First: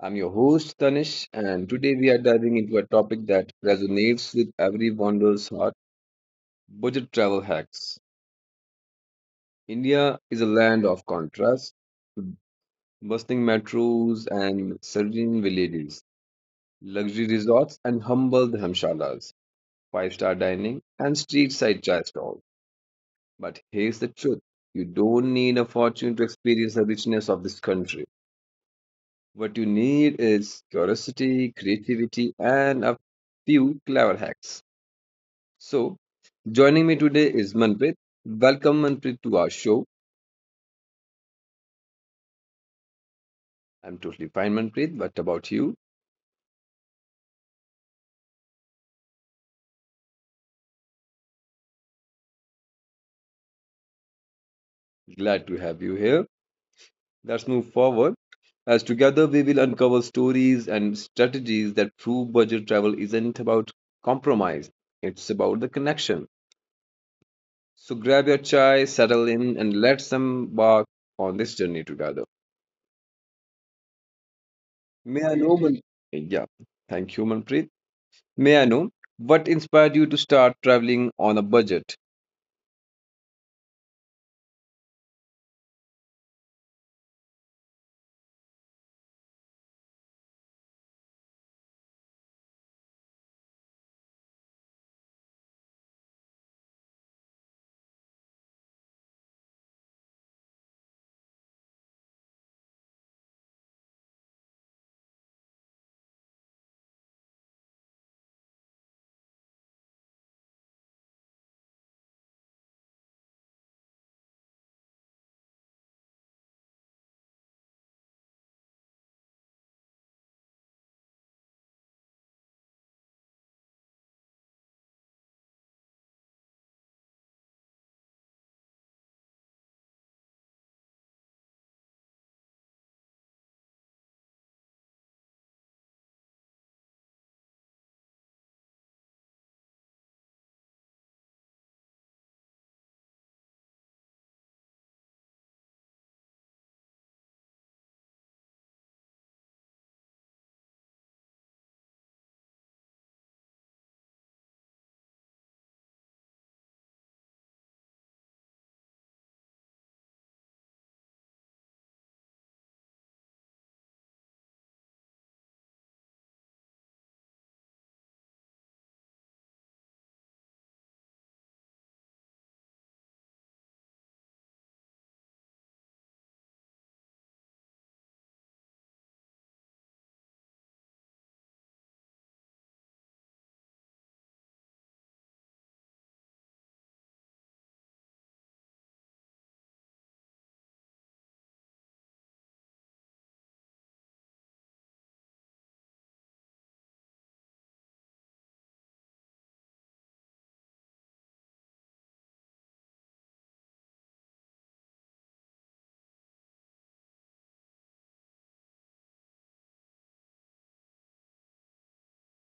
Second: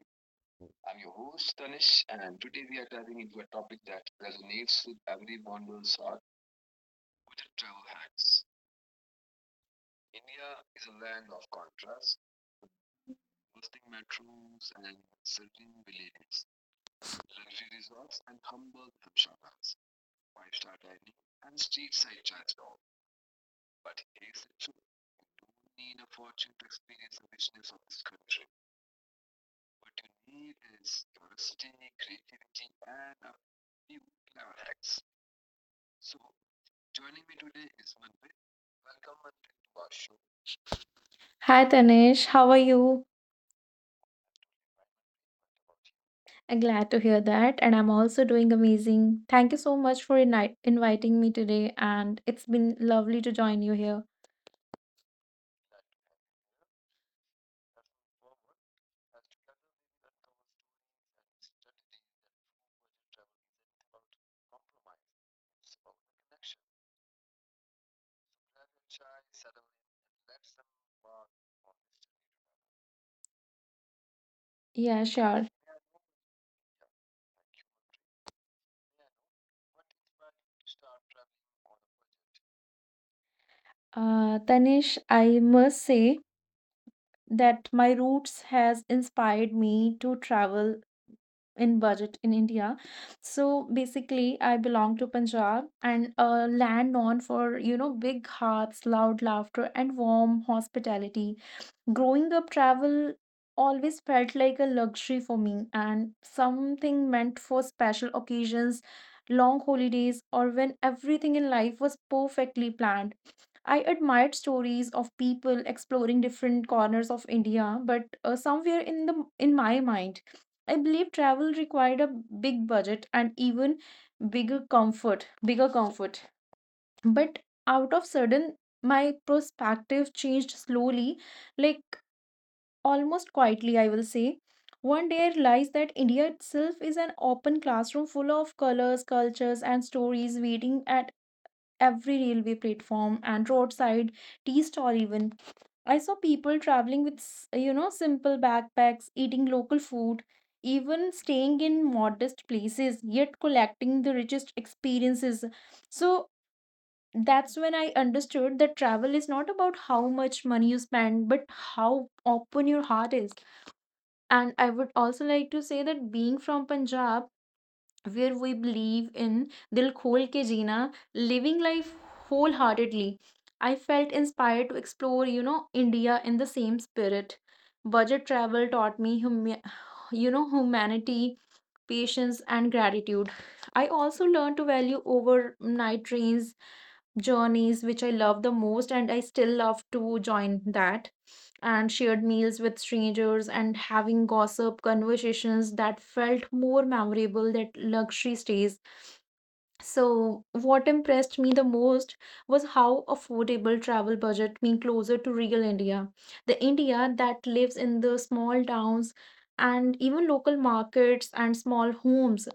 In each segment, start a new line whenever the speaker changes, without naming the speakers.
I'm your host Tanish and today we are diving into a topic that resonates with every wanderer's heart, budget travel hacks. India is a land of contrast, bustling metros and serene villages, luxury resorts and humble dhamshalas, five-star dining and street-side chai stalls. But here's the truth, you don't need a fortune to experience the richness of this country. What you need is curiosity, creativity, and a few clever hacks. So, joining me today is Manpreet. Welcome, Manpreet, to our show.
Hi Tanish, how are you?
I'm totally fine, Manpreet. What about you?
I'm glad to hear that, and I'm also doing amazing. Thank you so much for inviting me today, and it's been lovely to join you here.
Glad to have you here. Let's move forward as together we will uncover stories and strategies that prove budget travel isn't about compromise, it's about the connection. So, grab your chai, settle in, and let's embark on this journey together.
Yeah,
May I
sure.
know? Yeah, thank you, Manpreet. May I know what inspired you to start traveling on a budget?
Tanish, I must say that my roots has inspired me to travel in budget in India. So basically, I belong to Punjab and a land known for, big hearts, loud laughter, and warm hospitality. Growing up, travel always felt like a luxury for me, and something meant for special occasions, long holidays, or when everything in life was perfectly planned. I admired stories of people exploring different corners of India, but somewhere in my mind I believe travel required a big budget and even bigger comfort. But out of sudden my perspective changed slowly, like almost quietly, I will say. One day I realized that India itself is an open classroom full of colors, cultures, and stories waiting at every railway platform and roadside tea stall, even. I saw people traveling with, you know, simple backpacks, eating local food, even staying in modest places, yet collecting the richest experiences. So that's when I understood that travel is not about how much money you spend, but how open your heart is. And I would also like to say that being from Punjab, where we believe in Dil Khol Ke Jeena, living life wholeheartedly, I felt inspired to explore, you know, India in the same spirit. Budget travel taught me, you know, humanity, patience, and gratitude. I also learned to value overnight trains journeys, which I love the most, and I still love to join that. And shared meals with strangers and having gossip conversations that felt more memorable than luxury stays. So, what impressed me the most was how affordable travel budget me closer to real India, the India that lives in the small towns and even local markets and small homes.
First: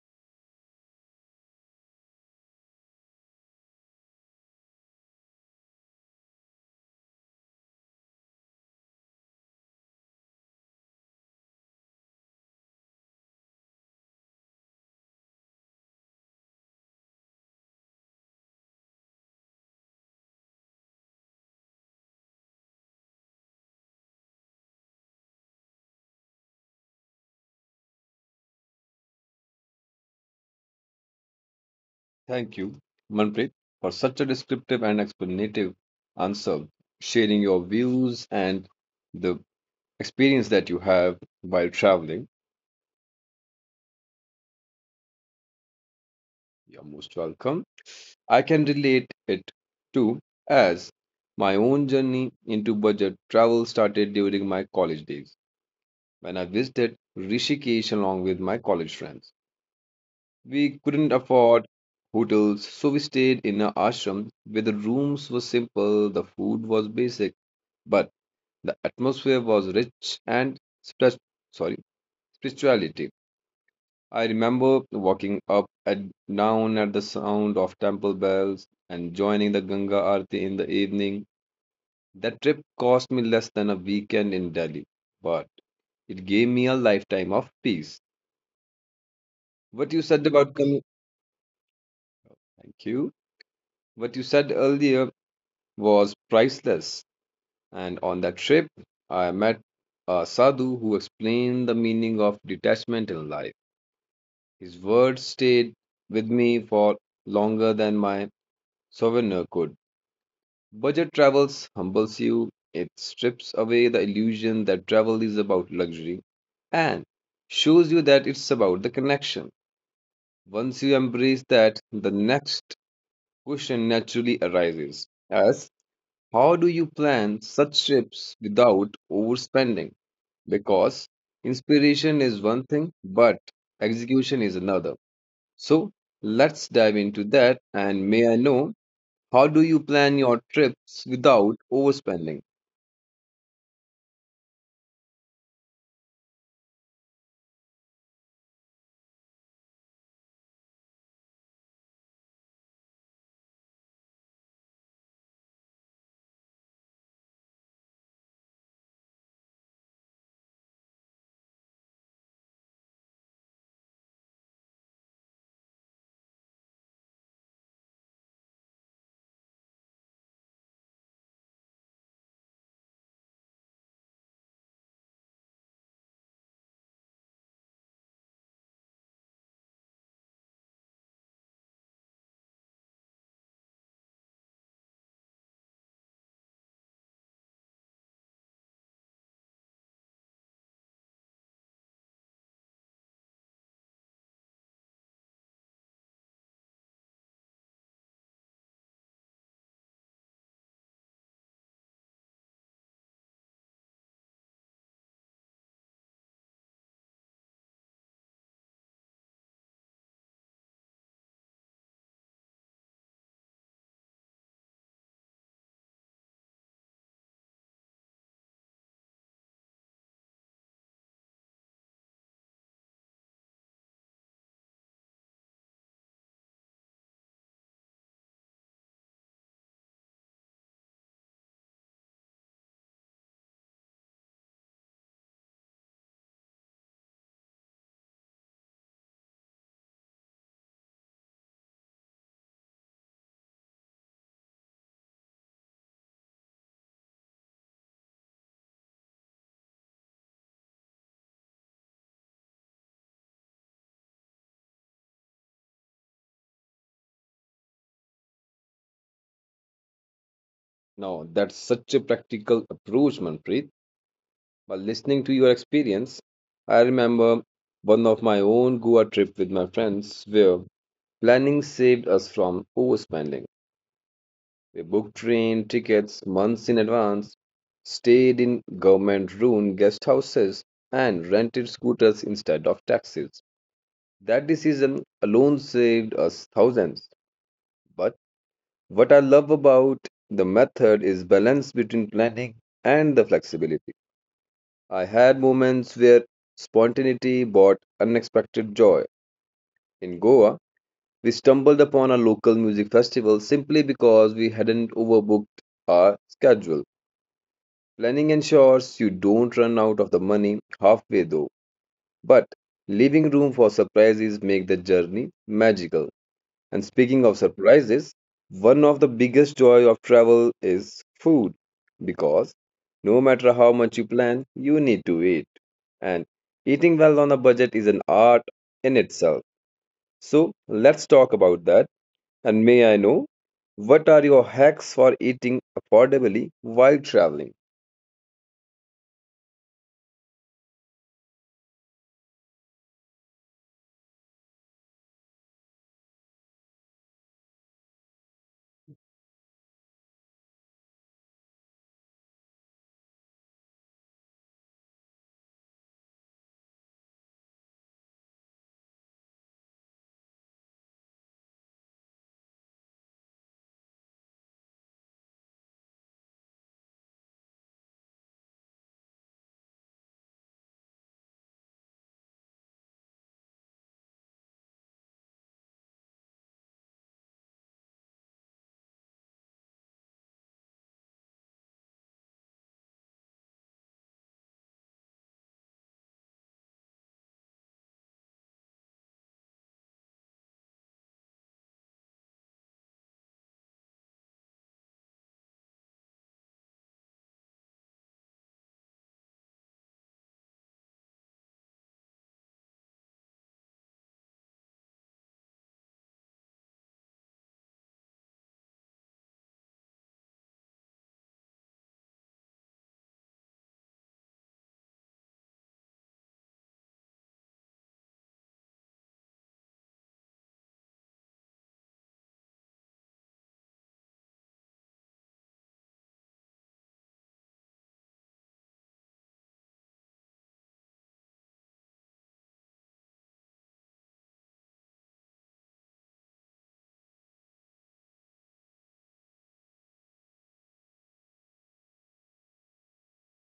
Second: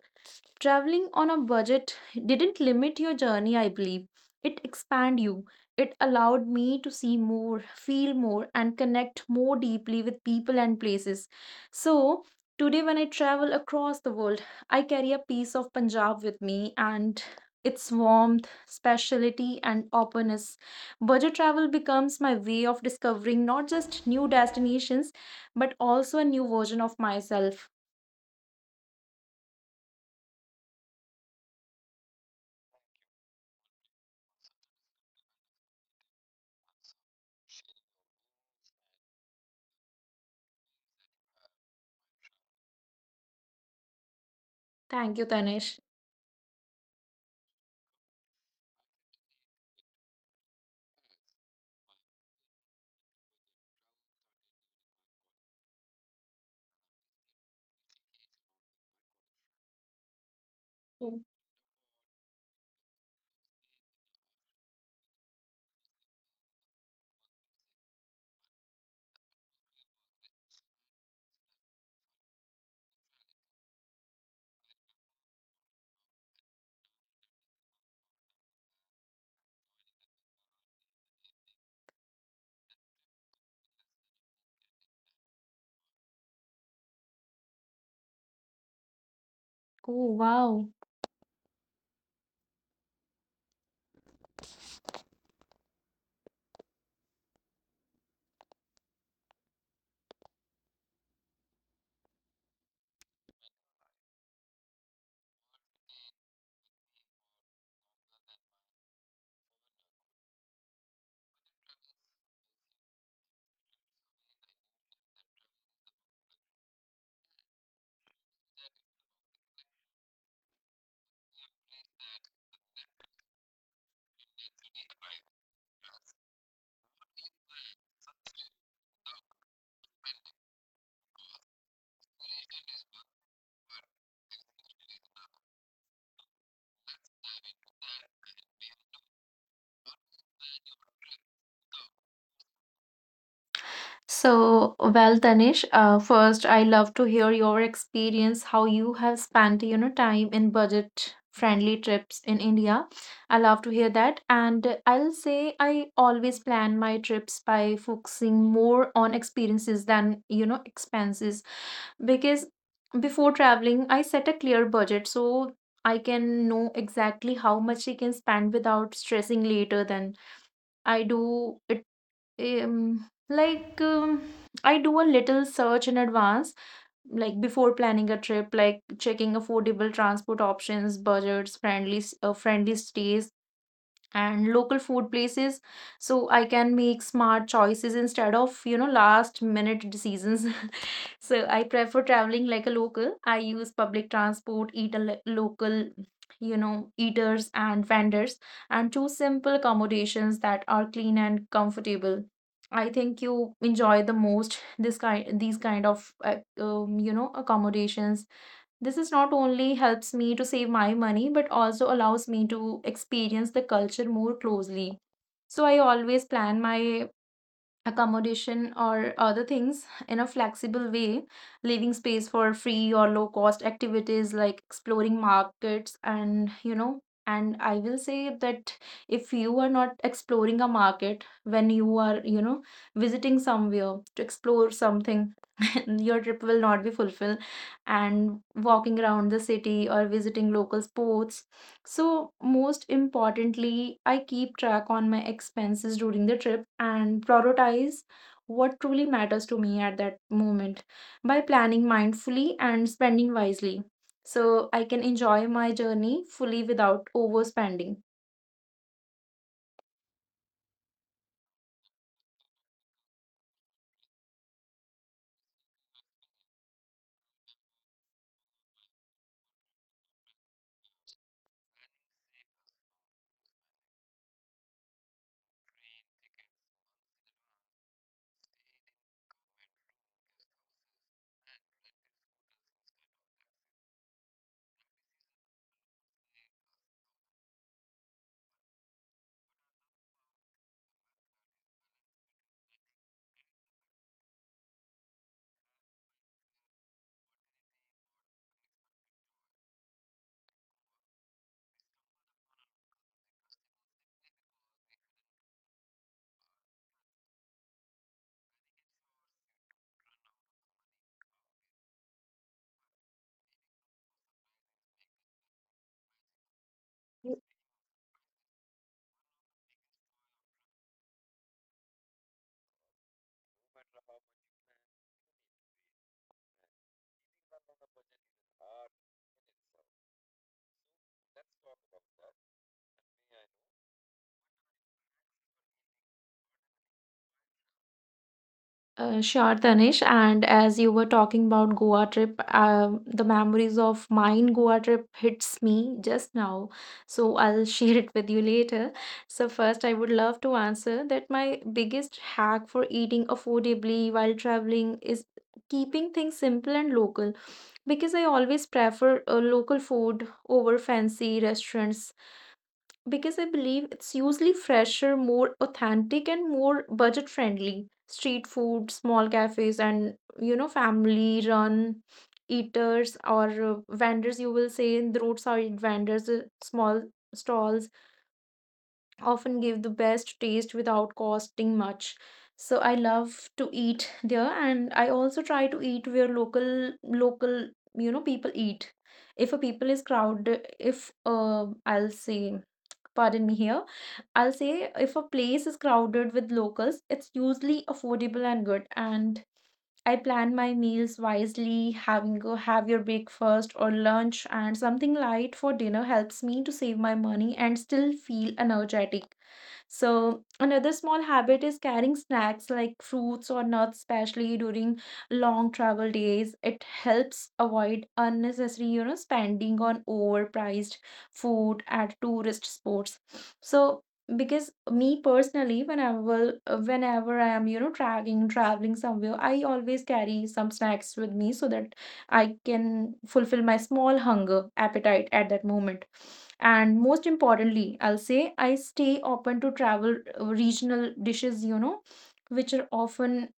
Traveling on a budget didn't limit your journey, I believe. It expanded you. It allowed me to see more, feel more, and connect more deeply with people and places. So, today, when I travel across the world, I carry a piece of Punjab with me, and its warmth, speciality, and openness. Budget travel becomes my way of discovering not just new destinations, but also a new version of myself.
Thank you, Manpreet, for such a descriptive and explanative answer, sharing your views and the experience that you have while traveling.
Thank you, Tanish.
You're most welcome. I can relate it to as my own journey into budget travel started during my college days when I visited Rishikesh along with my college friends. We couldn't afford hotels, so we stayed in an ashram where the rooms were simple, the food was basic, but the atmosphere was rich and spri- sorry, spirituality. I remember walking up and down at the sound of temple bells and joining the Ganga Aarti in the evening. That trip cost me less than a weekend in Delhi, but it gave me a lifetime of peace. What you
Oh,
said about
wow.
coming, thank you. What you said earlier was priceless. And on that trip, I met a sadhu who explained the meaning of detachment in life. His words stayed with me for longer than my souvenir could. Budget travels humbles you, it strips away the illusion that travel is about luxury and shows you that it's about the connection. Once you embrace that, the next question naturally arises. As How do you plan such trips without overspending? Because inspiration is one thing, but execution is another. So let's dive into that. And may I know, how do you plan your trips without overspending?
So, well, Tanish, first, I love to hear your experience, how you have spent, you know, time in budget-friendly trips in India. I love to hear that. And I'll say I always plan my trips by focusing more on experiences than, you know, expenses. Because before traveling, I set a clear budget so I can know exactly how much I can spend without stressing later. Then I do it um, like, um, I do a little search in advance, like before planning a trip, like checking affordable transport options, budgets, friendly, friendly stays, and local food places, so I can make smart choices instead of, you know, last minute decisions. So I prefer traveling like a local. I use public transport, eat a local, you know, eaters and vendors, and choose simple accommodations that are clean and comfortable. I think you enjoy the most this kind these kind of you know, accommodations. This is not only helps me to save my money, but also allows me to experience the culture more closely. So I always plan my accommodation or other things in a flexible way, leaving space for free or low cost activities like exploring markets, and you know, and I will say that if you are not exploring a market when you are, you know, visiting somewhere to explore something, your trip will not be fulfilled. And walking around the city or visiting local sports. So, most importantly, I keep track on my expenses during the trip and prioritize what truly matters to me at that moment. By planning mindfully and spending wisely, so I can enjoy my journey fully without overspending.
Now, that's such a practical approach, Manpreet. By listening to your experience, I remember one of my own Goa trip with my friends where planning saved us from overspending. We booked train tickets months in advance, stayed in government run guest houses, and rented scooters instead of taxis. That decision alone saved us thousands. But what I love about the method is balance between planning and the flexibility. I had moments where spontaneity brought unexpected joy. In Goa, we stumbled upon a local music festival simply because we hadn't overbooked our schedule. Planning ensures you don't run out of the money halfway though, but leaving room for surprises make the journey magical. And speaking of surprises, one of the biggest joy of travel is food because no matter how much you plan, you need to eat. And eating well on a budget is an art in itself. So let's talk about that. And may I know what are your hacks for eating affordably while traveling?
Sure, Tanish. And as you were talking about Goa trip, the memories of mine Goa trip hits me just now. So I'll share it with you later. So first, I would love to answer that my biggest hack for eating affordably while traveling is keeping things simple and local, because I always prefer local food over fancy restaurants, because I believe it's usually fresher, more authentic, and more budget friendly. Street food, small cafes, and you know, family run eaters or vendors, you will say, in the roadside vendors, small stalls often give the best taste without costing much. So I love to eat there, and I also try to eat where local local you know, people eat. If a people is crowded, if I'll say, pardon me here, I'll say if a place is crowded with locals, it's usually affordable and good. And I plan my meals wisely, having go have your breakfast or lunch, and something light for dinner helps me to save my money and still feel energetic. So, another small habit is carrying snacks like fruits or nuts, especially during long travel days. It helps avoid unnecessary, you know, spending on overpriced food at tourist spots. So, because me personally, whenever I am, you know, traveling somewhere, I always carry some snacks with me, so that I can fulfill my small hunger appetite at that moment. And most importantly, I'll say I stay open to travel regional dishes, you know, which are often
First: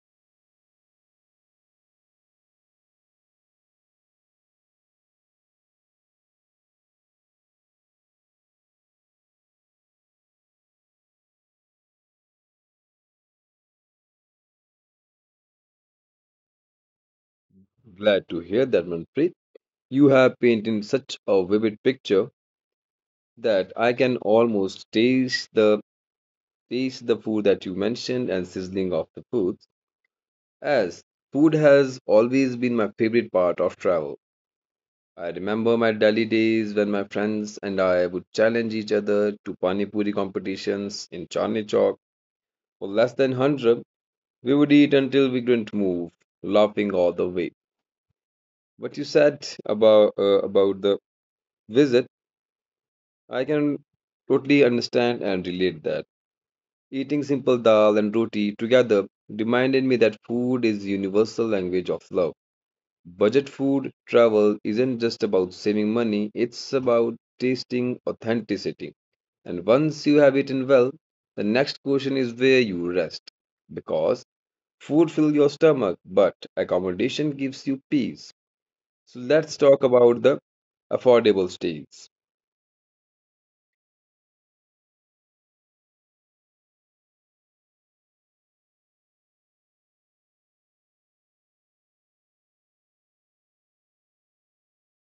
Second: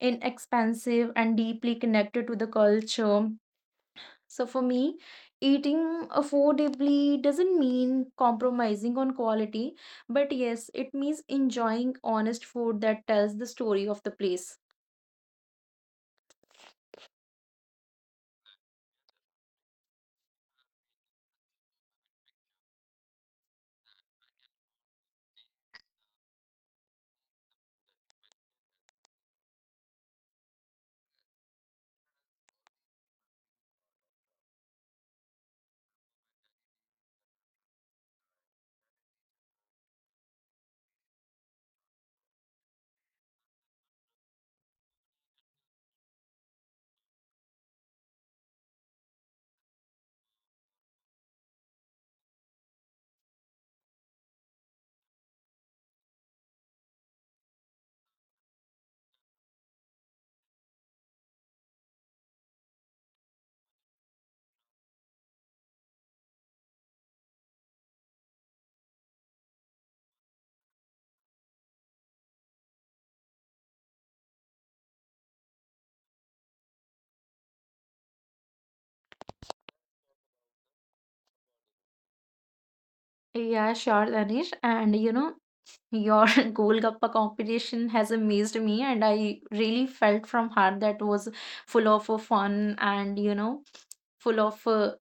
inexpensive and deeply connected to the culture. So for me, eating affordably doesn't mean compromising on quality, but yes, it means enjoying honest food that tells the story of the place.
Glad to hear that, Manpreet. You have painted such a vivid picture that I can almost taste the food that you mentioned and sizzling of the foods. As food has always been my favorite part of travel. I remember my Delhi days when my friends and I would challenge each other to pani puri competitions in Chandni Chowk. For less than 100, we would eat until we couldn't move, laughing all the way. What you said about the visit I can totally understand and relate that. Eating simple dal and roti together reminded me that food is universal language of love. Budget food travel isn't just about saving money, it's about tasting authenticity. And once you have eaten well, the next question is where you rest. Because food fills your stomach, but accommodation gives you peace. So let's talk about the affordable stays.
Yeah, sure, Danish. And you know, your Golgappa competition has amazed me, and I really felt from heart that was full of fun, and you know, full of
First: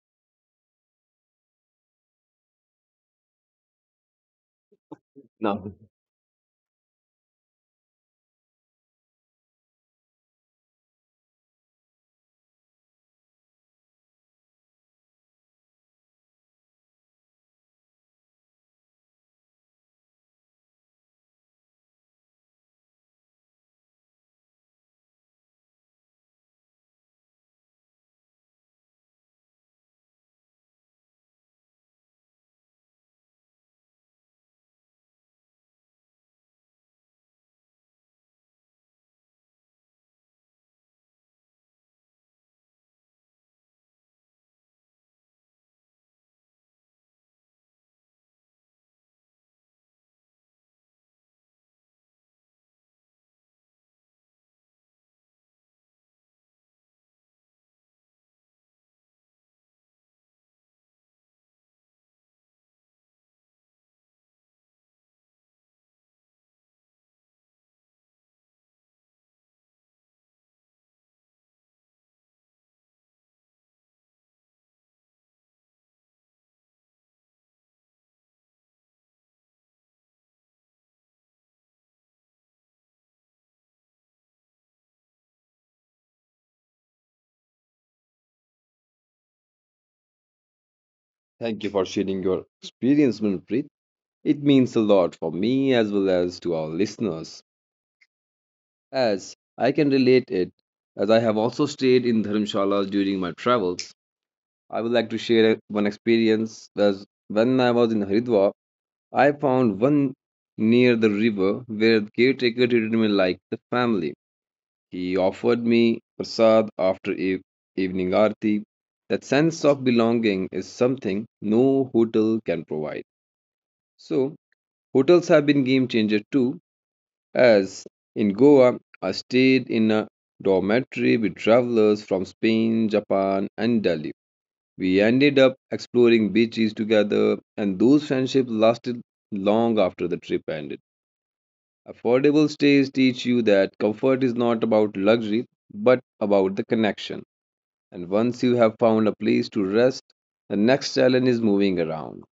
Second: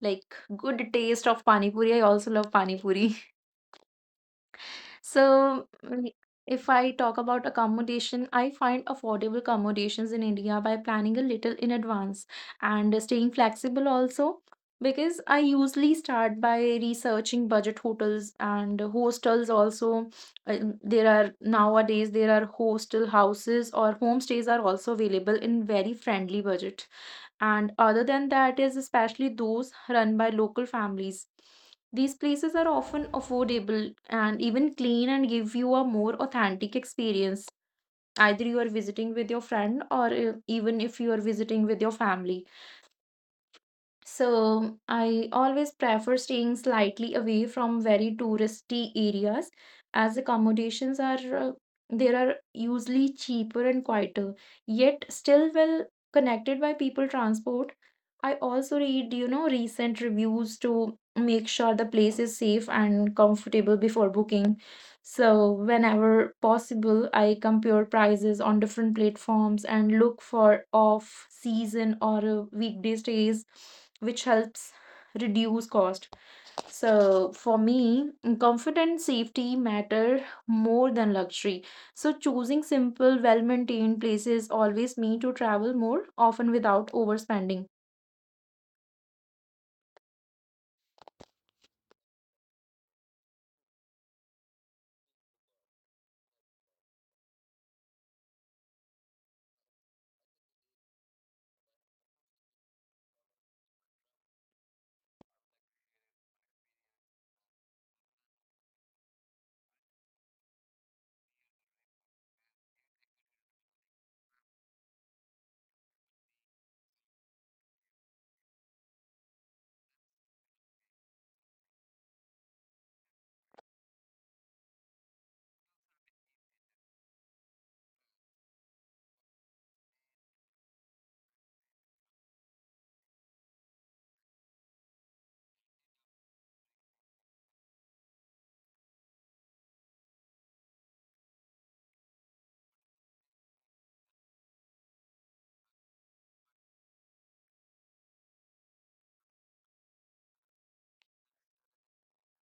like good taste of pani puri. I also love pani puri.
Now,
So, if I talk about accommodation, I find affordable accommodations in India by planning a little in advance, and staying flexible also. Because I usually start by researching budget hotels and hostels also. There are, nowadays there are hostel houses or homestays are also available in very friendly budget. And other than that is especially those run by local families. These places are often affordable and even clean, and give you a more authentic experience. Either you are visiting with your friend, or even if you are visiting with your family. So I always prefer staying slightly away from very touristy areas, as accommodations are there are usually cheaper and quieter, yet still well connected by people transport. I also read, you know, recent reviews to make sure the place is safe and comfortable before booking. So, whenever possible, I compare prices on different platforms and look for off season or weekday stays, which helps reduce cost. So, for me, comfort and safety matter more than luxury. So, choosing simple, well maintained places always mean to travel more often without overspending.
Thank you for sharing your experience, Manpreet. It means a lot for me as well as to our listeners, as I can relate it, as I have also stayed in Dharamshala during my travels. I would like to share one experience as when I was in Haridwar, I found one near the river where the caretaker treated me like the family. He offered me prasad after evening aarti. That sense of belonging is something no hotel can provide. So, hotels have been game changer too, as in Goa, I stayed in a dormitory with travelers from Spain, Japan, and Delhi. We ended up exploring beaches together, and those friendships lasted long after the trip ended. Affordable stays teach you that comfort is not about luxury, but about the connection. And once you have found a place to rest, the next challenge is moving around.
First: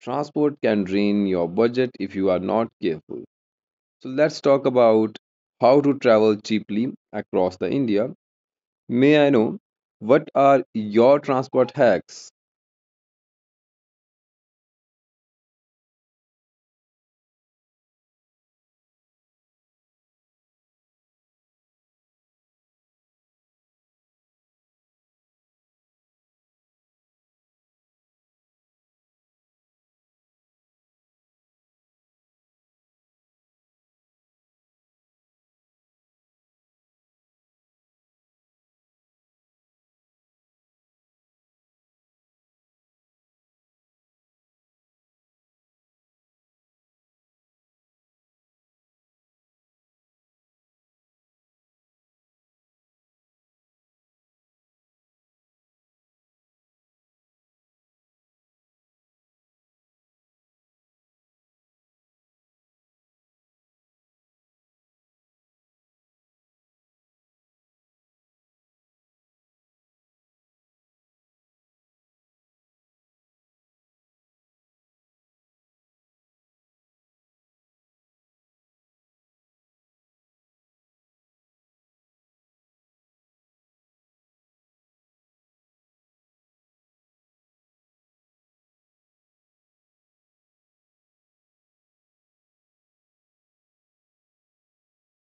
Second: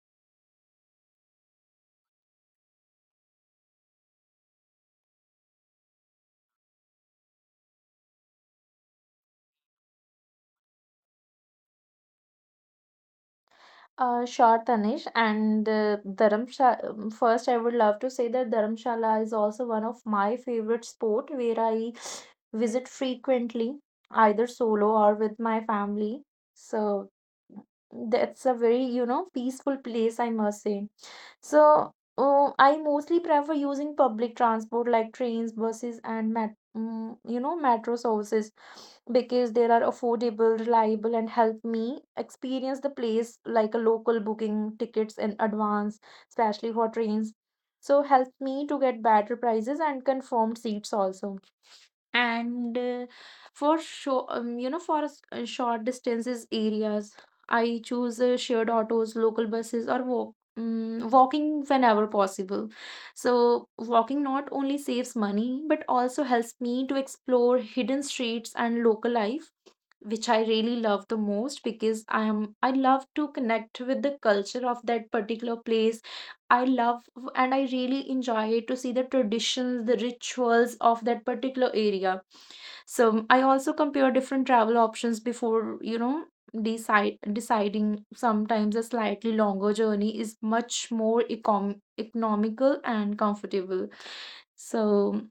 Transport can drain your budget if you are not careful. So let's talk about how to travel cheaply across the India. May I know what are your transport hacks?
Sure, Tanish. And Dharamshala, first, I would love to say that Dharamshala is also one of my favorite sport where I visit frequently, either solo or with my family. So that's a very, you know, peaceful place, I must say. So, I mostly prefer using public transport like trains, buses, and you know, metro services, because they are affordable, reliable, and help me experience the place like a local, booking tickets in advance, especially for trains. So, help me to get better prices and confirmed seats also. And for show you know, for short distances areas, I choose shared autos, local buses, or walk. Walking whenever possible. So, walking not only saves money but also helps me to explore hidden streets and local life, which I really love the most, because I love to connect with the culture of that particular place. I love, and I really enjoy to see the traditions, the rituals of that particular area. So I also compare different travel options before, you know, decide deciding sometimes a slightly longer journey is much more economical and comfortable. So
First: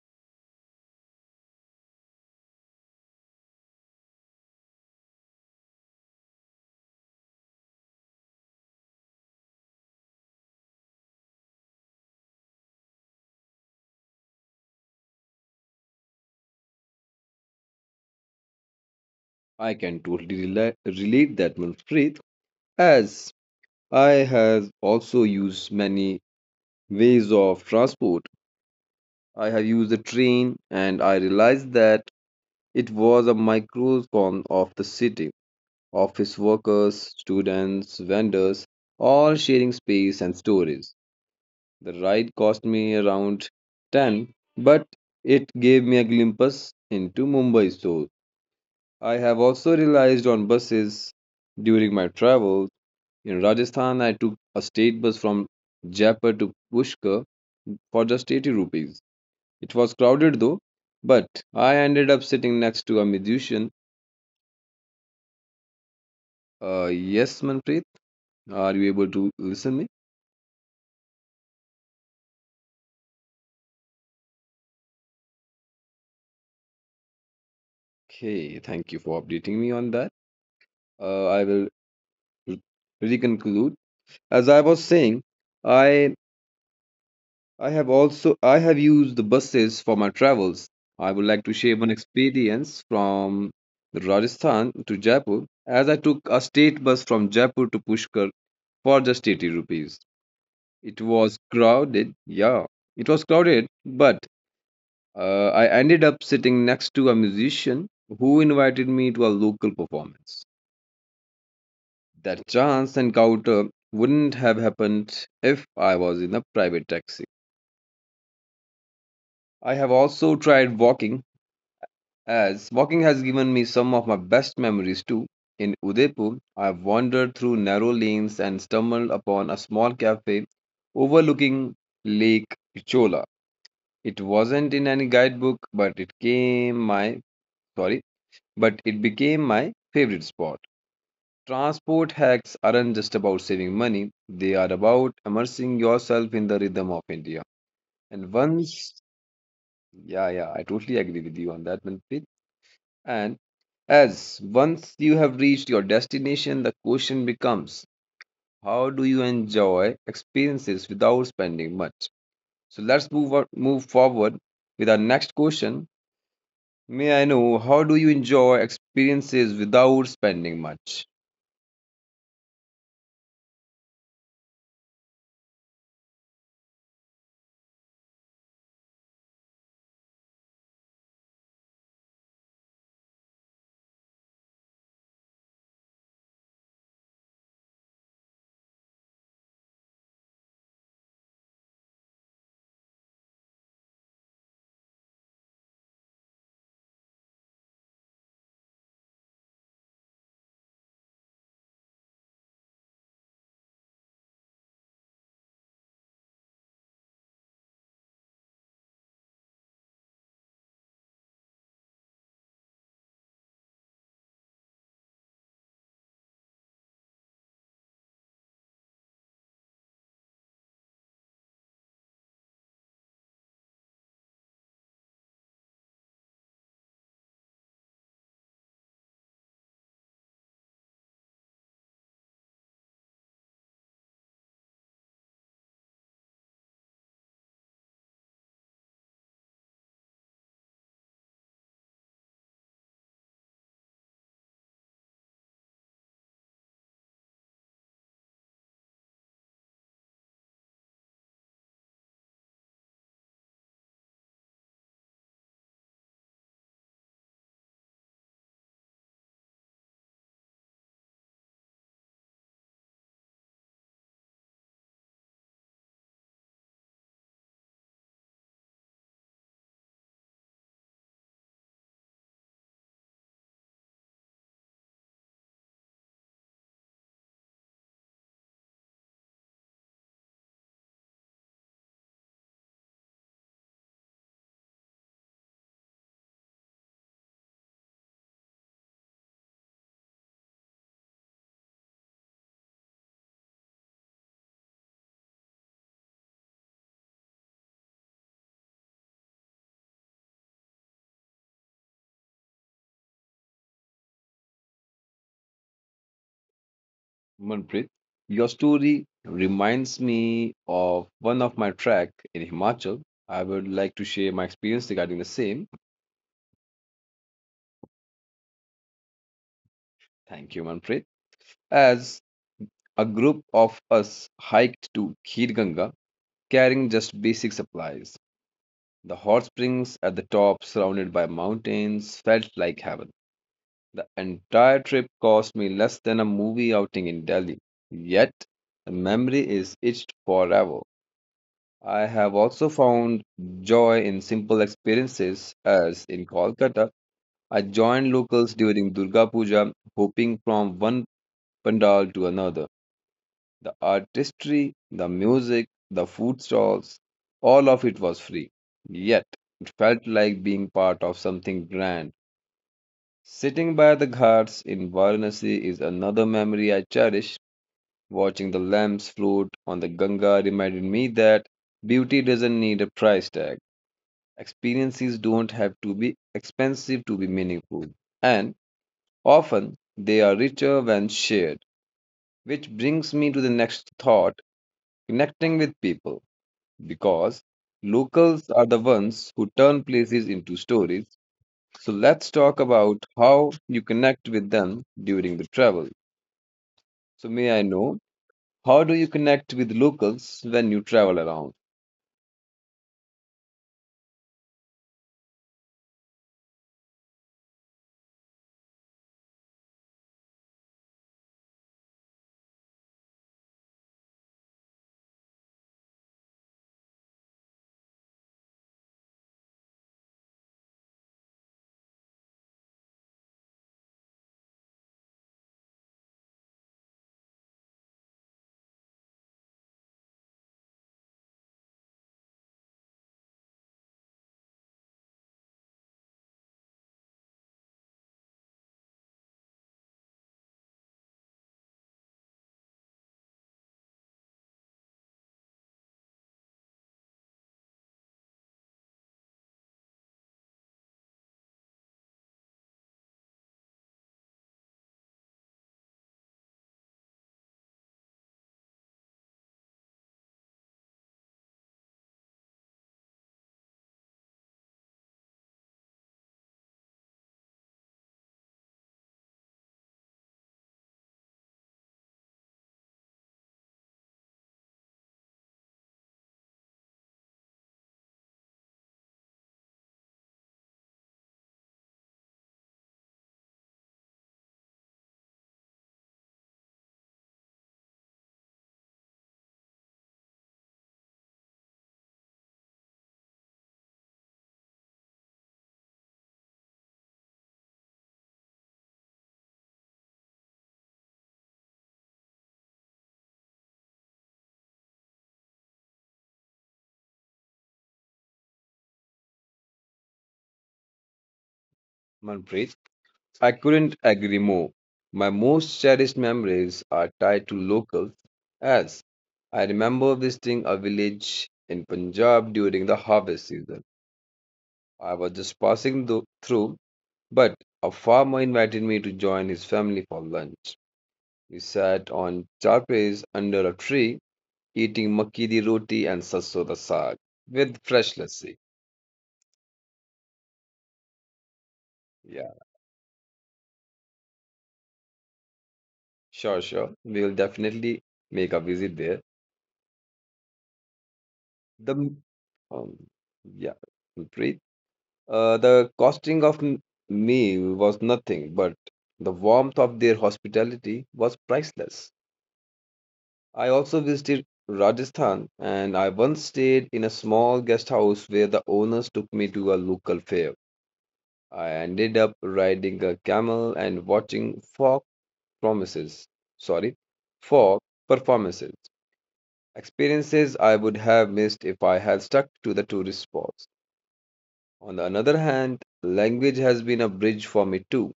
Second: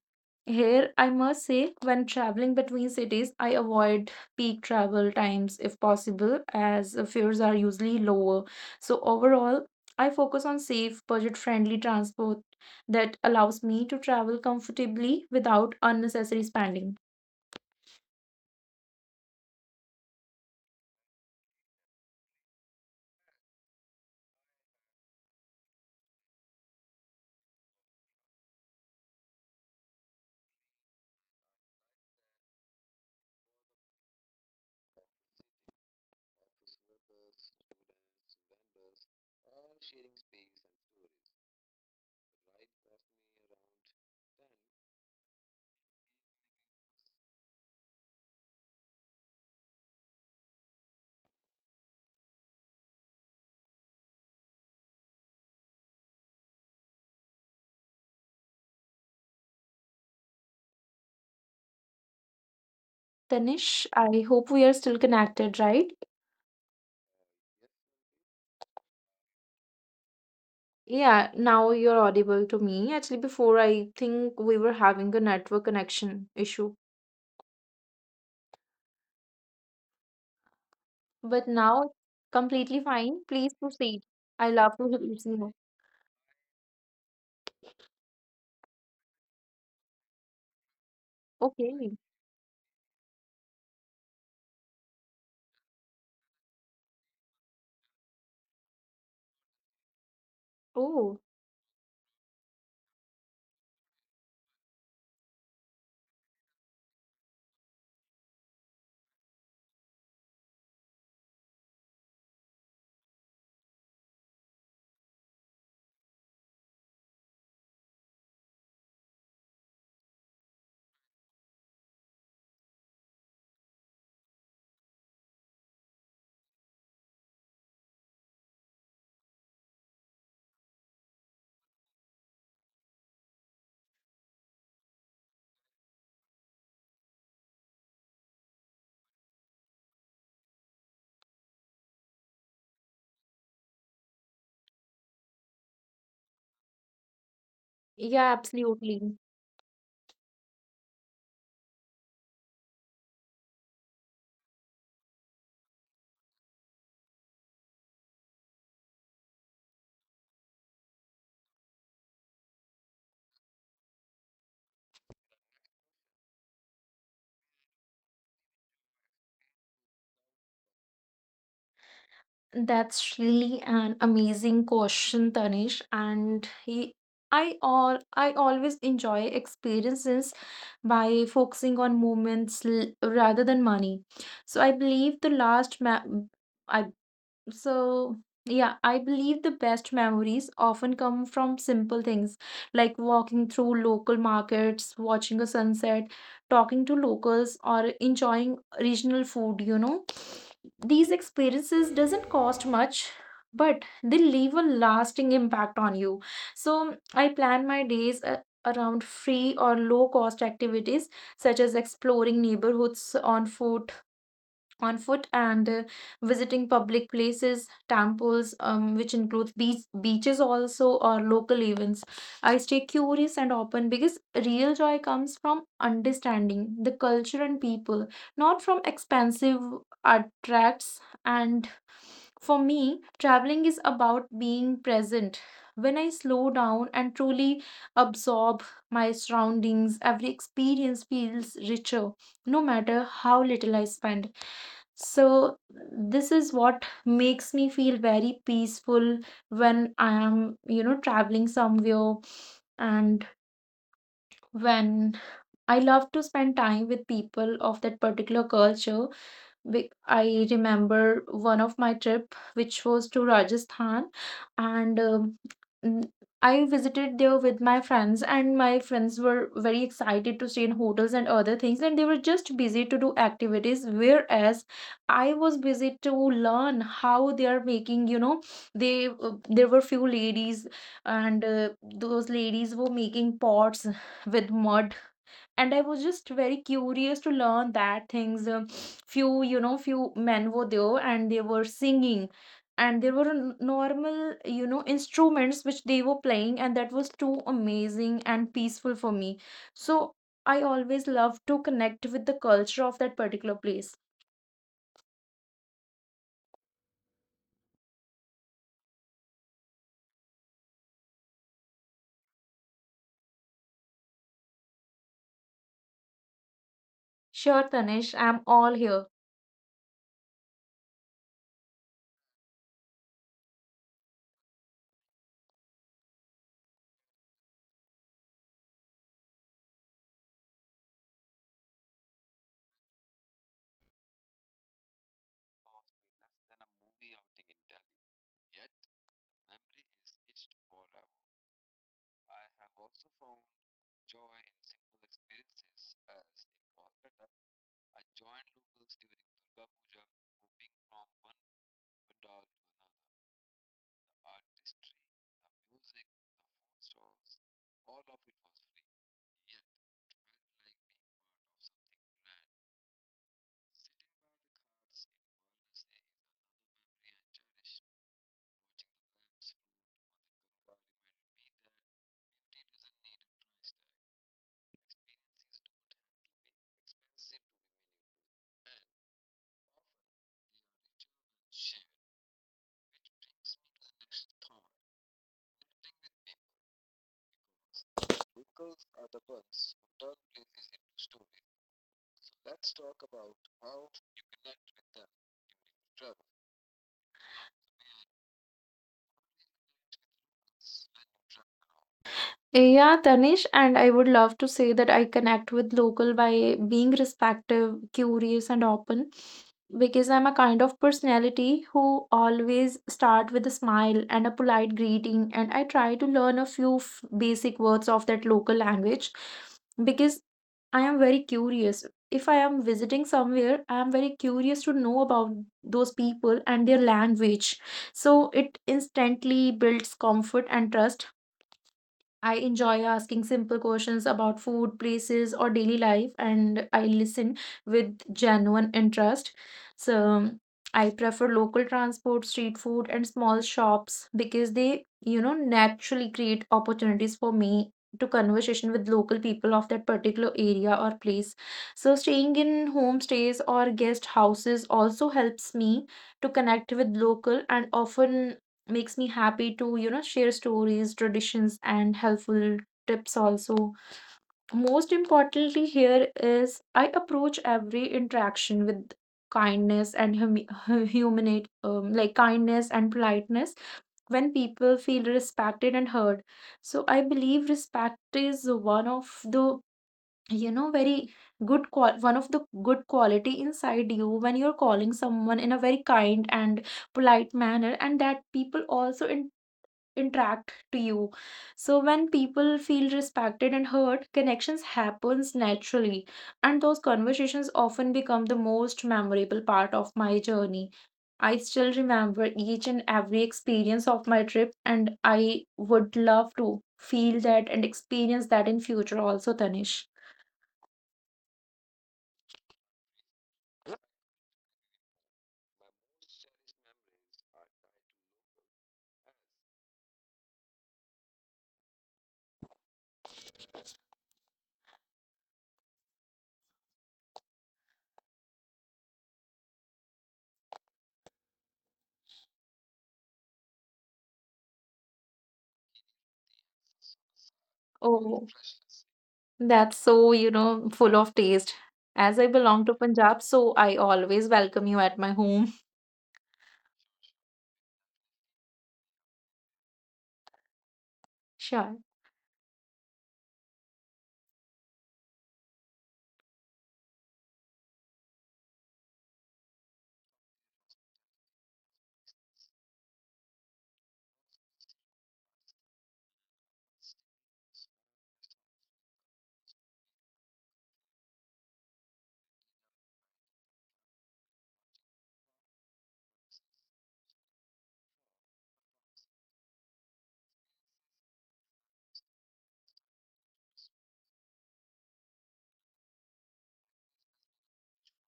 here I must say when traveling between cities, I avoid peak travel times if possible, as fares are usually lower. So overall, I focus on safe, budget-friendly transport that allows me to travel comfortably without unnecessary spending.
I can totally relate that, Manpreet, as I have also used many ways of transport. I have used the train and I realized that it was a microcosm of the city. Office workers, students, vendors, all sharing space and stories. The ride cost me around 10, but it gave me a glimpse into Mumbai soul. I have also realized on buses during my travels. In Rajasthan, I took a state bus from Jaipur to Pushkar for just 80 rupees. It was crowded though, but I ended up sitting next to a musician.
Tanish, I hope we are still connected, right?
Yes, Manpreet, are you able to listen me?
Yeah, now you're audible to me. Actually, before I think we were having a network connection issue,
Okay, thank you for updating me on that. I
but
will
now it's
re-
completely fine. Please
reconclude.
proceed.
As
I
I
love
was
to
saying,
listen.
I I have used the buses for my travels. I would like to share one
Okay.
experience from Rajasthan to Jaipur as I took a state bus from Jaipur to Pushkar for just 80 rupees. It
Oh,
was crowded, yeah. It was crowded, but I ended up sitting next to a musician who invited me to a local performance. That chance encounter wouldn't have happened if I was in a private taxi. I have also tried walking, as walking has given me some of my best memories too. In Udaipur, I have wandered through narrow lanes and stumbled upon a small cafe overlooking Lake Pichola. It wasn't in any guidebook, sorry, but it became my favorite spot. Transport hacks aren't just about saving money; they are about immersing yourself in the rhythm of India. And
yeah,
once,
absolutely.
yeah, yeah, I totally agree with you on that, Manpreet. And as once you have reached your destination, the question becomes how do you enjoy experiences without spending much? So let's move on, move forward with our next question. May I know how do you enjoy experiences without spending much?
That's really an amazing question, Tanish. And he, I always enjoy experiences by focusing on moments rather than money. So I believe the last ma- I so, yeah, I believe the best memories often come from simple things like walking through local markets, watching a sunset, talking to locals, or enjoying regional food. These experiences doesn't cost much, but they leave a lasting impact on you. So, I plan my days around free or low cost activities such as exploring neighborhoods on foot and visiting public places, temples, which includes beaches also or local events. I stay curious and open because real joy comes from understanding the culture and people, not from expensive attracts. And for me, traveling is about being present. When I slow down and truly absorb my surroundings, every experience feels richer, no matter how little I spend. So, this is what makes me feel very peaceful when I am, you know, traveling somewhere and when I love to spend time with people of that particular culture I remember one of my trip, which was to Rajasthan, and n- I visited there with my friends, and my friends were very excited to stay in hotels and other things, and they were just busy to do activities, whereas I was busy to learn how they are making, you know, they there were few ladies, and those ladies were making pots with mud, and I was just very curious to learn that things. Few, you know, few men were there and they were singing, and there were normal, you know, instruments which they were playing, and that was too amazing and peaceful for me. So I always love to connect with the culture of that particular place.
Manpreet, your story reminds me of one of my trek in Himachal. I would like to share my experience regarding the same.
Sure, Tanish, I'm all here.
Thank you, Manpreet. As A group of us hiked to Khirganga, carrying just basic supplies. The hot springs at the top, surrounded by mountains, felt like heaven. The entire trip cost me less than a movie outing in Delhi. Yet, the memory is etched forever. I have also found joy in simple experiences, as in Kolkata, I joined locals during Durga Puja, hopping from one pandal to another. The artistry, the music, the food stalls, all of it was free. Yet, it felt like being part of something grand. Sitting by the ghats in Varanasi is another memory I cherish. Watching the lamps float on the Ganga reminded me that beauty doesn't need a price tag. Experiences don't have to be expensive to be meaningful. And often, they are richer when shared. Which brings me to the next thought, connecting with people, because locals are the ones who turn places into stories. So let's talk about how you connect with them during the travel. So, may I know how do you connect with locals when you travel around?
Yeah, Tanish, and I would love to say that I connect with local by being respective, curious, and open because I'm a kind of personality who always start with a smile and a polite greeting, and I try to learn a few basic words of that local language because I am very curious. If I am visiting somewhere, I am very curious to know about those people and their language. So it instantly builds comfort and trust. I enjoy asking simple questions about food, places, or daily life, and I listen with genuine interest. So, I prefer local transport, street food, and small shops because they, you know, naturally create opportunities for me to conversation with local people of that particular area or place. So, staying in homestays or guest houses also helps me to connect with local, and often makes me happy to, you know, share stories, traditions, and helpful tips also. Most importantly here is I approach every interaction with kindness and hum- hu- humanate like kindness and politeness. When people feel respected and heard, so I believe respect is one of the, you know, very one of the good quality inside you. When you're calling someone in a very kind and polite manner, and that people also interact to you. So when people feel respected and heard, connections happens naturally, and those conversations often become the most memorable part of my journey. I still remember each and every experience of my trip, and I would love to feel that and experience that in future also, Tanish.
Manpreet, I couldn't agree more. My most cherished memories are tied to locals as I remember visiting a village in Punjab during the harvest season. I was just passing through. But a farmer invited me to join his family for lunch. We sat on charpes under a tree, eating makki di roti and sarso da saag with fresh
Oh,
lassi.
that's so, you know, full of taste. As I
Yeah,
belong to Punjab, so I always welcome you at my home.
sure, sure. We will definitely make a visit there.
Sure.
The m- um, yeah, Preet. The costing of meal was nothing, but the warmth of their hospitality was priceless. I also visited Rajasthan and I once stayed in a small guest house where the owners took me to a local fair. I ended up riding a camel and watching promises, sorry, folk performances. Experiences I would have missed if I had stuck to the tourist spots. On the other hand, language has been a bridge for me too.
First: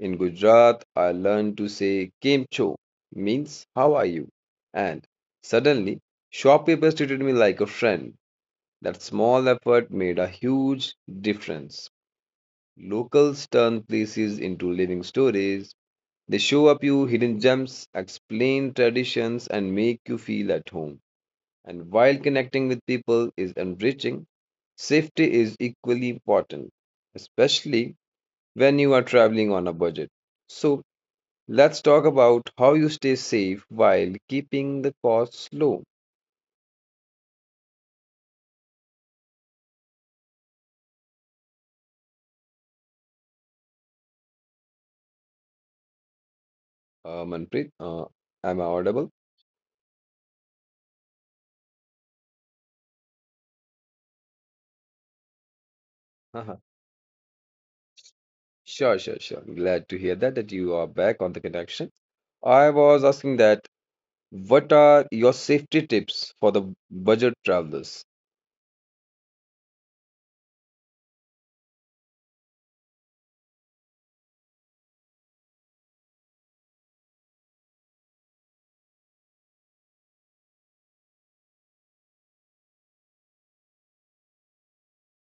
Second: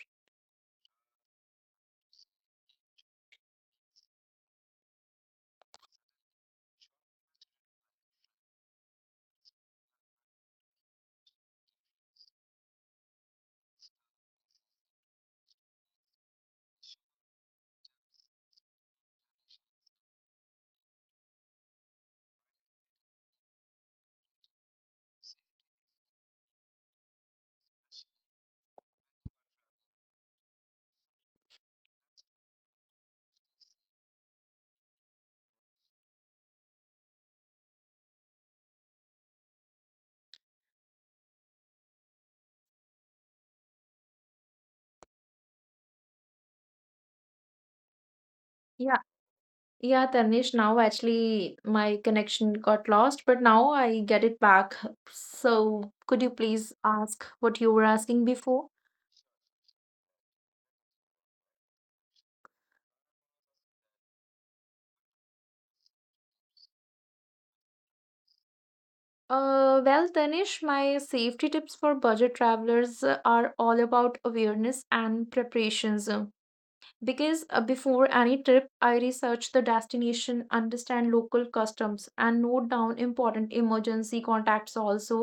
In Gujarat, I learned to say Kem Cho, means how are you? And suddenly, shopkeepers treated me like a friend. That small effort made a huge difference. Locals turn places into living stories. They show up you hidden gems, explain traditions, and make you feel at home. And while connecting with people is enriching, safety is equally important, especially when you are traveling on a budget. So, let's talk about how you stay safe while keeping the costs low. Manpreet, am I
Yeah.
audible?
Yeah, Tanish, now actually my connection got lost, but now I get it back. So could you
Uh-huh.
please ask what you were asking before?
Sure, sure, sure. Glad to hear that you are back on the connection. I was asking that what are your safety tips for the budget travelers?
Well, Tanish, my safety tips for budget travelers are all about awareness and preparations. Because before any trip, I research the destination, understand local customs, and note down important emergency contacts also,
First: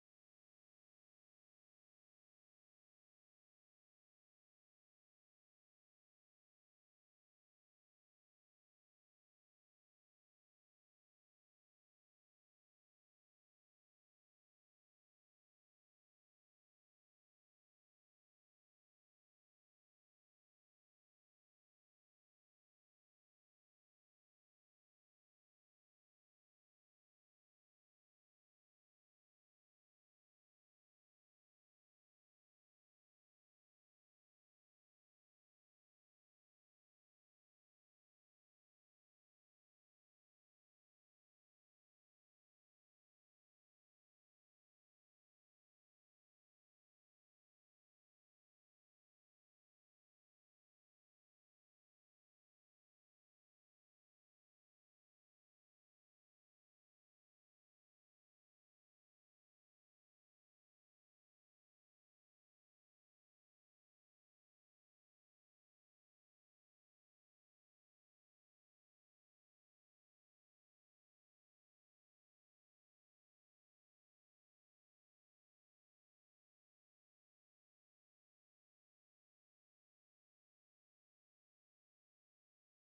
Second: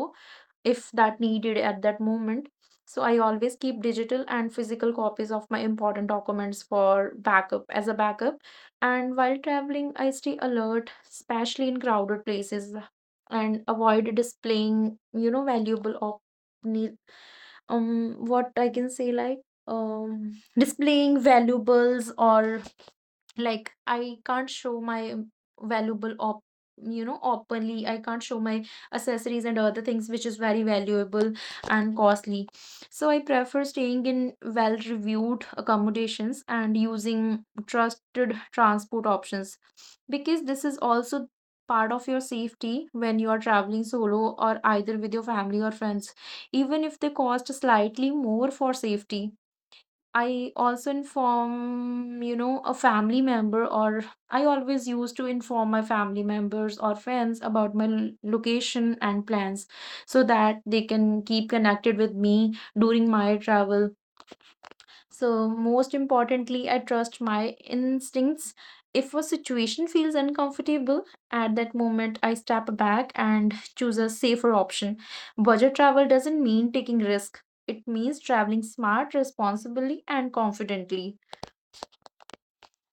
if that needed at that moment. So I always keep digital and physical copies of my important documents for backup as a backup. And while traveling, I stay alert, especially in crowded places, and avoid displaying, you know, valuable or need, what I can say, like displaying valuables, or like I can't show my valuable op, you know, openly I can't show my accessories and other things which is very valuable and costly. So I prefer staying in well reviewed accommodations and using trusted transport options, because this is also part of your safety when you are traveling solo or either with your family or friends, even if they cost slightly more for safety. I also inform, you know, a family member, or I always used to inform my family members or friends about my location and plans so that they can keep connected with me during my travel. So, most importantly, I trust my instincts. If a situation feels uncomfortable, at that moment I step back and choose a safer option. Budget travel doesn't mean taking risk. It means traveling smart, responsibly, and confidently.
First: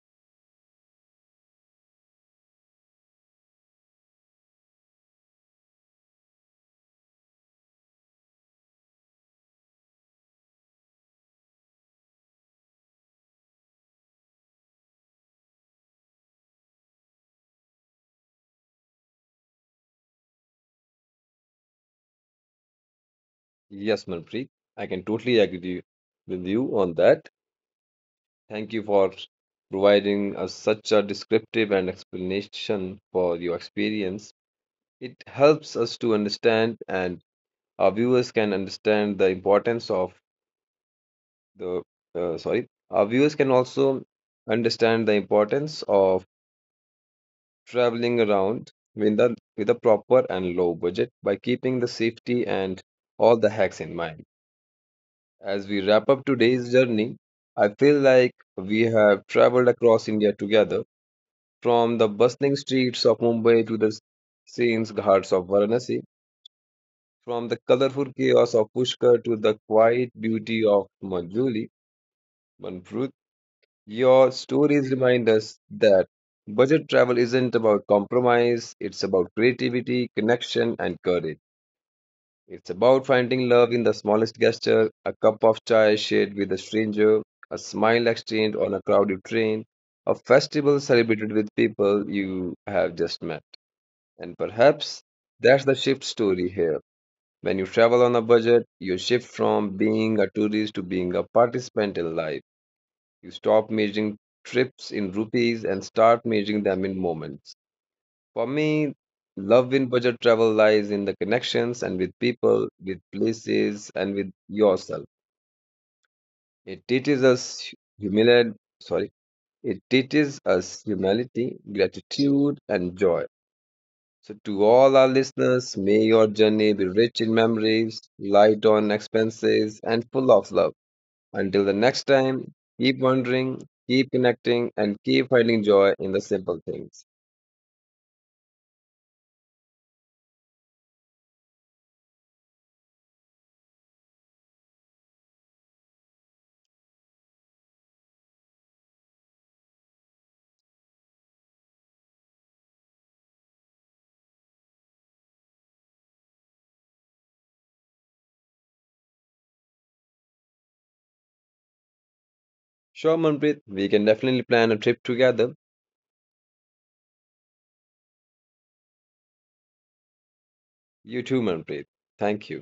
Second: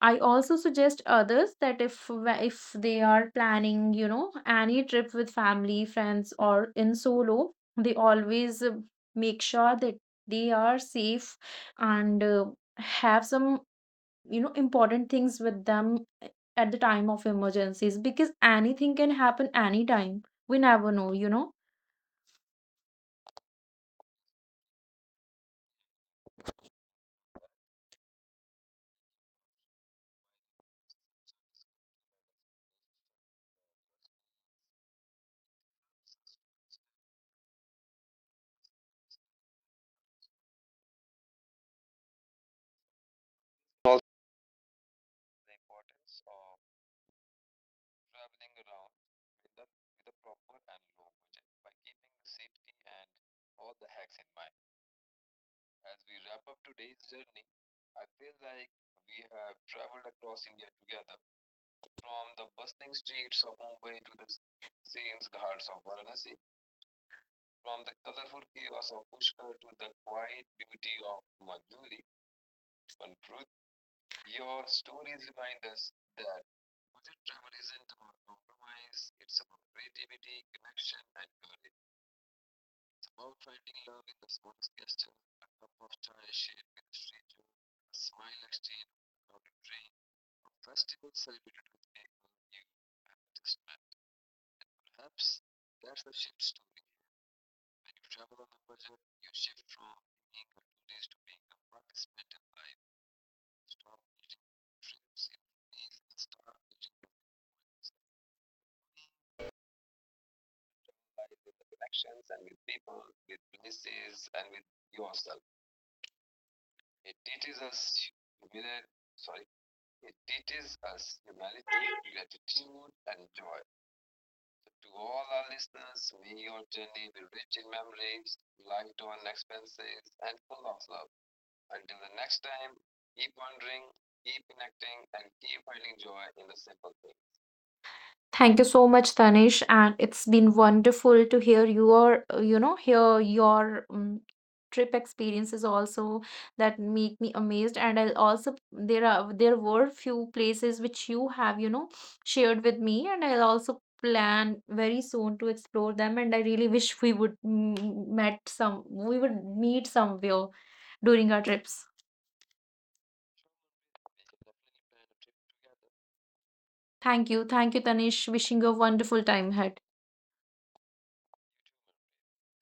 I also suggest others that if they are planning, you know, any trip with family, friends, or in solo, they always make sure that they are safe, and have some, you know, important things with them at the time of emergencies, because anything can happen anytime. We never know, you know.
Yes, Manpreet, I can totally agree with you on that. Thank you for providing us such a descriptive and explanation for your experience. It helps us to understand, and our viewers can understand the importance of the sorry. Our viewers can also understand the importance of traveling around with a proper and low budget by keeping the safety and all the hacks in mind. As we wrap up today's journey, I feel like we have traveled across India together, from the bustling streets of Mumbai to the scenes ghats of Varanasi, from the colorful chaos of Pushkar to the quiet beauty of Manjuli. Manpreet, your stories remind us that budget travel isn't about compromise, it's about creativity, connection, and courage. It's about finding love in the smallest gesture, a cup of chai shared with a stranger, a smile exchanged on a crowded train, a festival celebrated with people you have just met. And perhaps that's the shift story here. When you travel on a budget, you shift from being a tourist to being a participant in life. You stop measuring trips in rupees and start measuring them in moments. For me, love in budget travel lies in the connections and with people, with places, and with yourself. It teaches us humility, sorry, it teaches us humility, gratitude, and joy. So, to all our listeners, may your journey be rich in memories, light on expenses, and full of love. Until the next time, keep wondering, keep connecting, and keep finding joy in the simple things.
Thank you so much, Tanish, and it's been wonderful to hear your, you know, hear your trip experiences also that make me amazed. And I'll also, there were few places which you have, you know, shared with me, and I'll also plan very soon to explore them. And I really wish we would we would meet somewhere during our trips.
Sure, Manpreet, we can definitely plan a trip together.
Thank you, Tanish. Wishing you a wonderful time ahead.
You too, Manpreet. Thank you.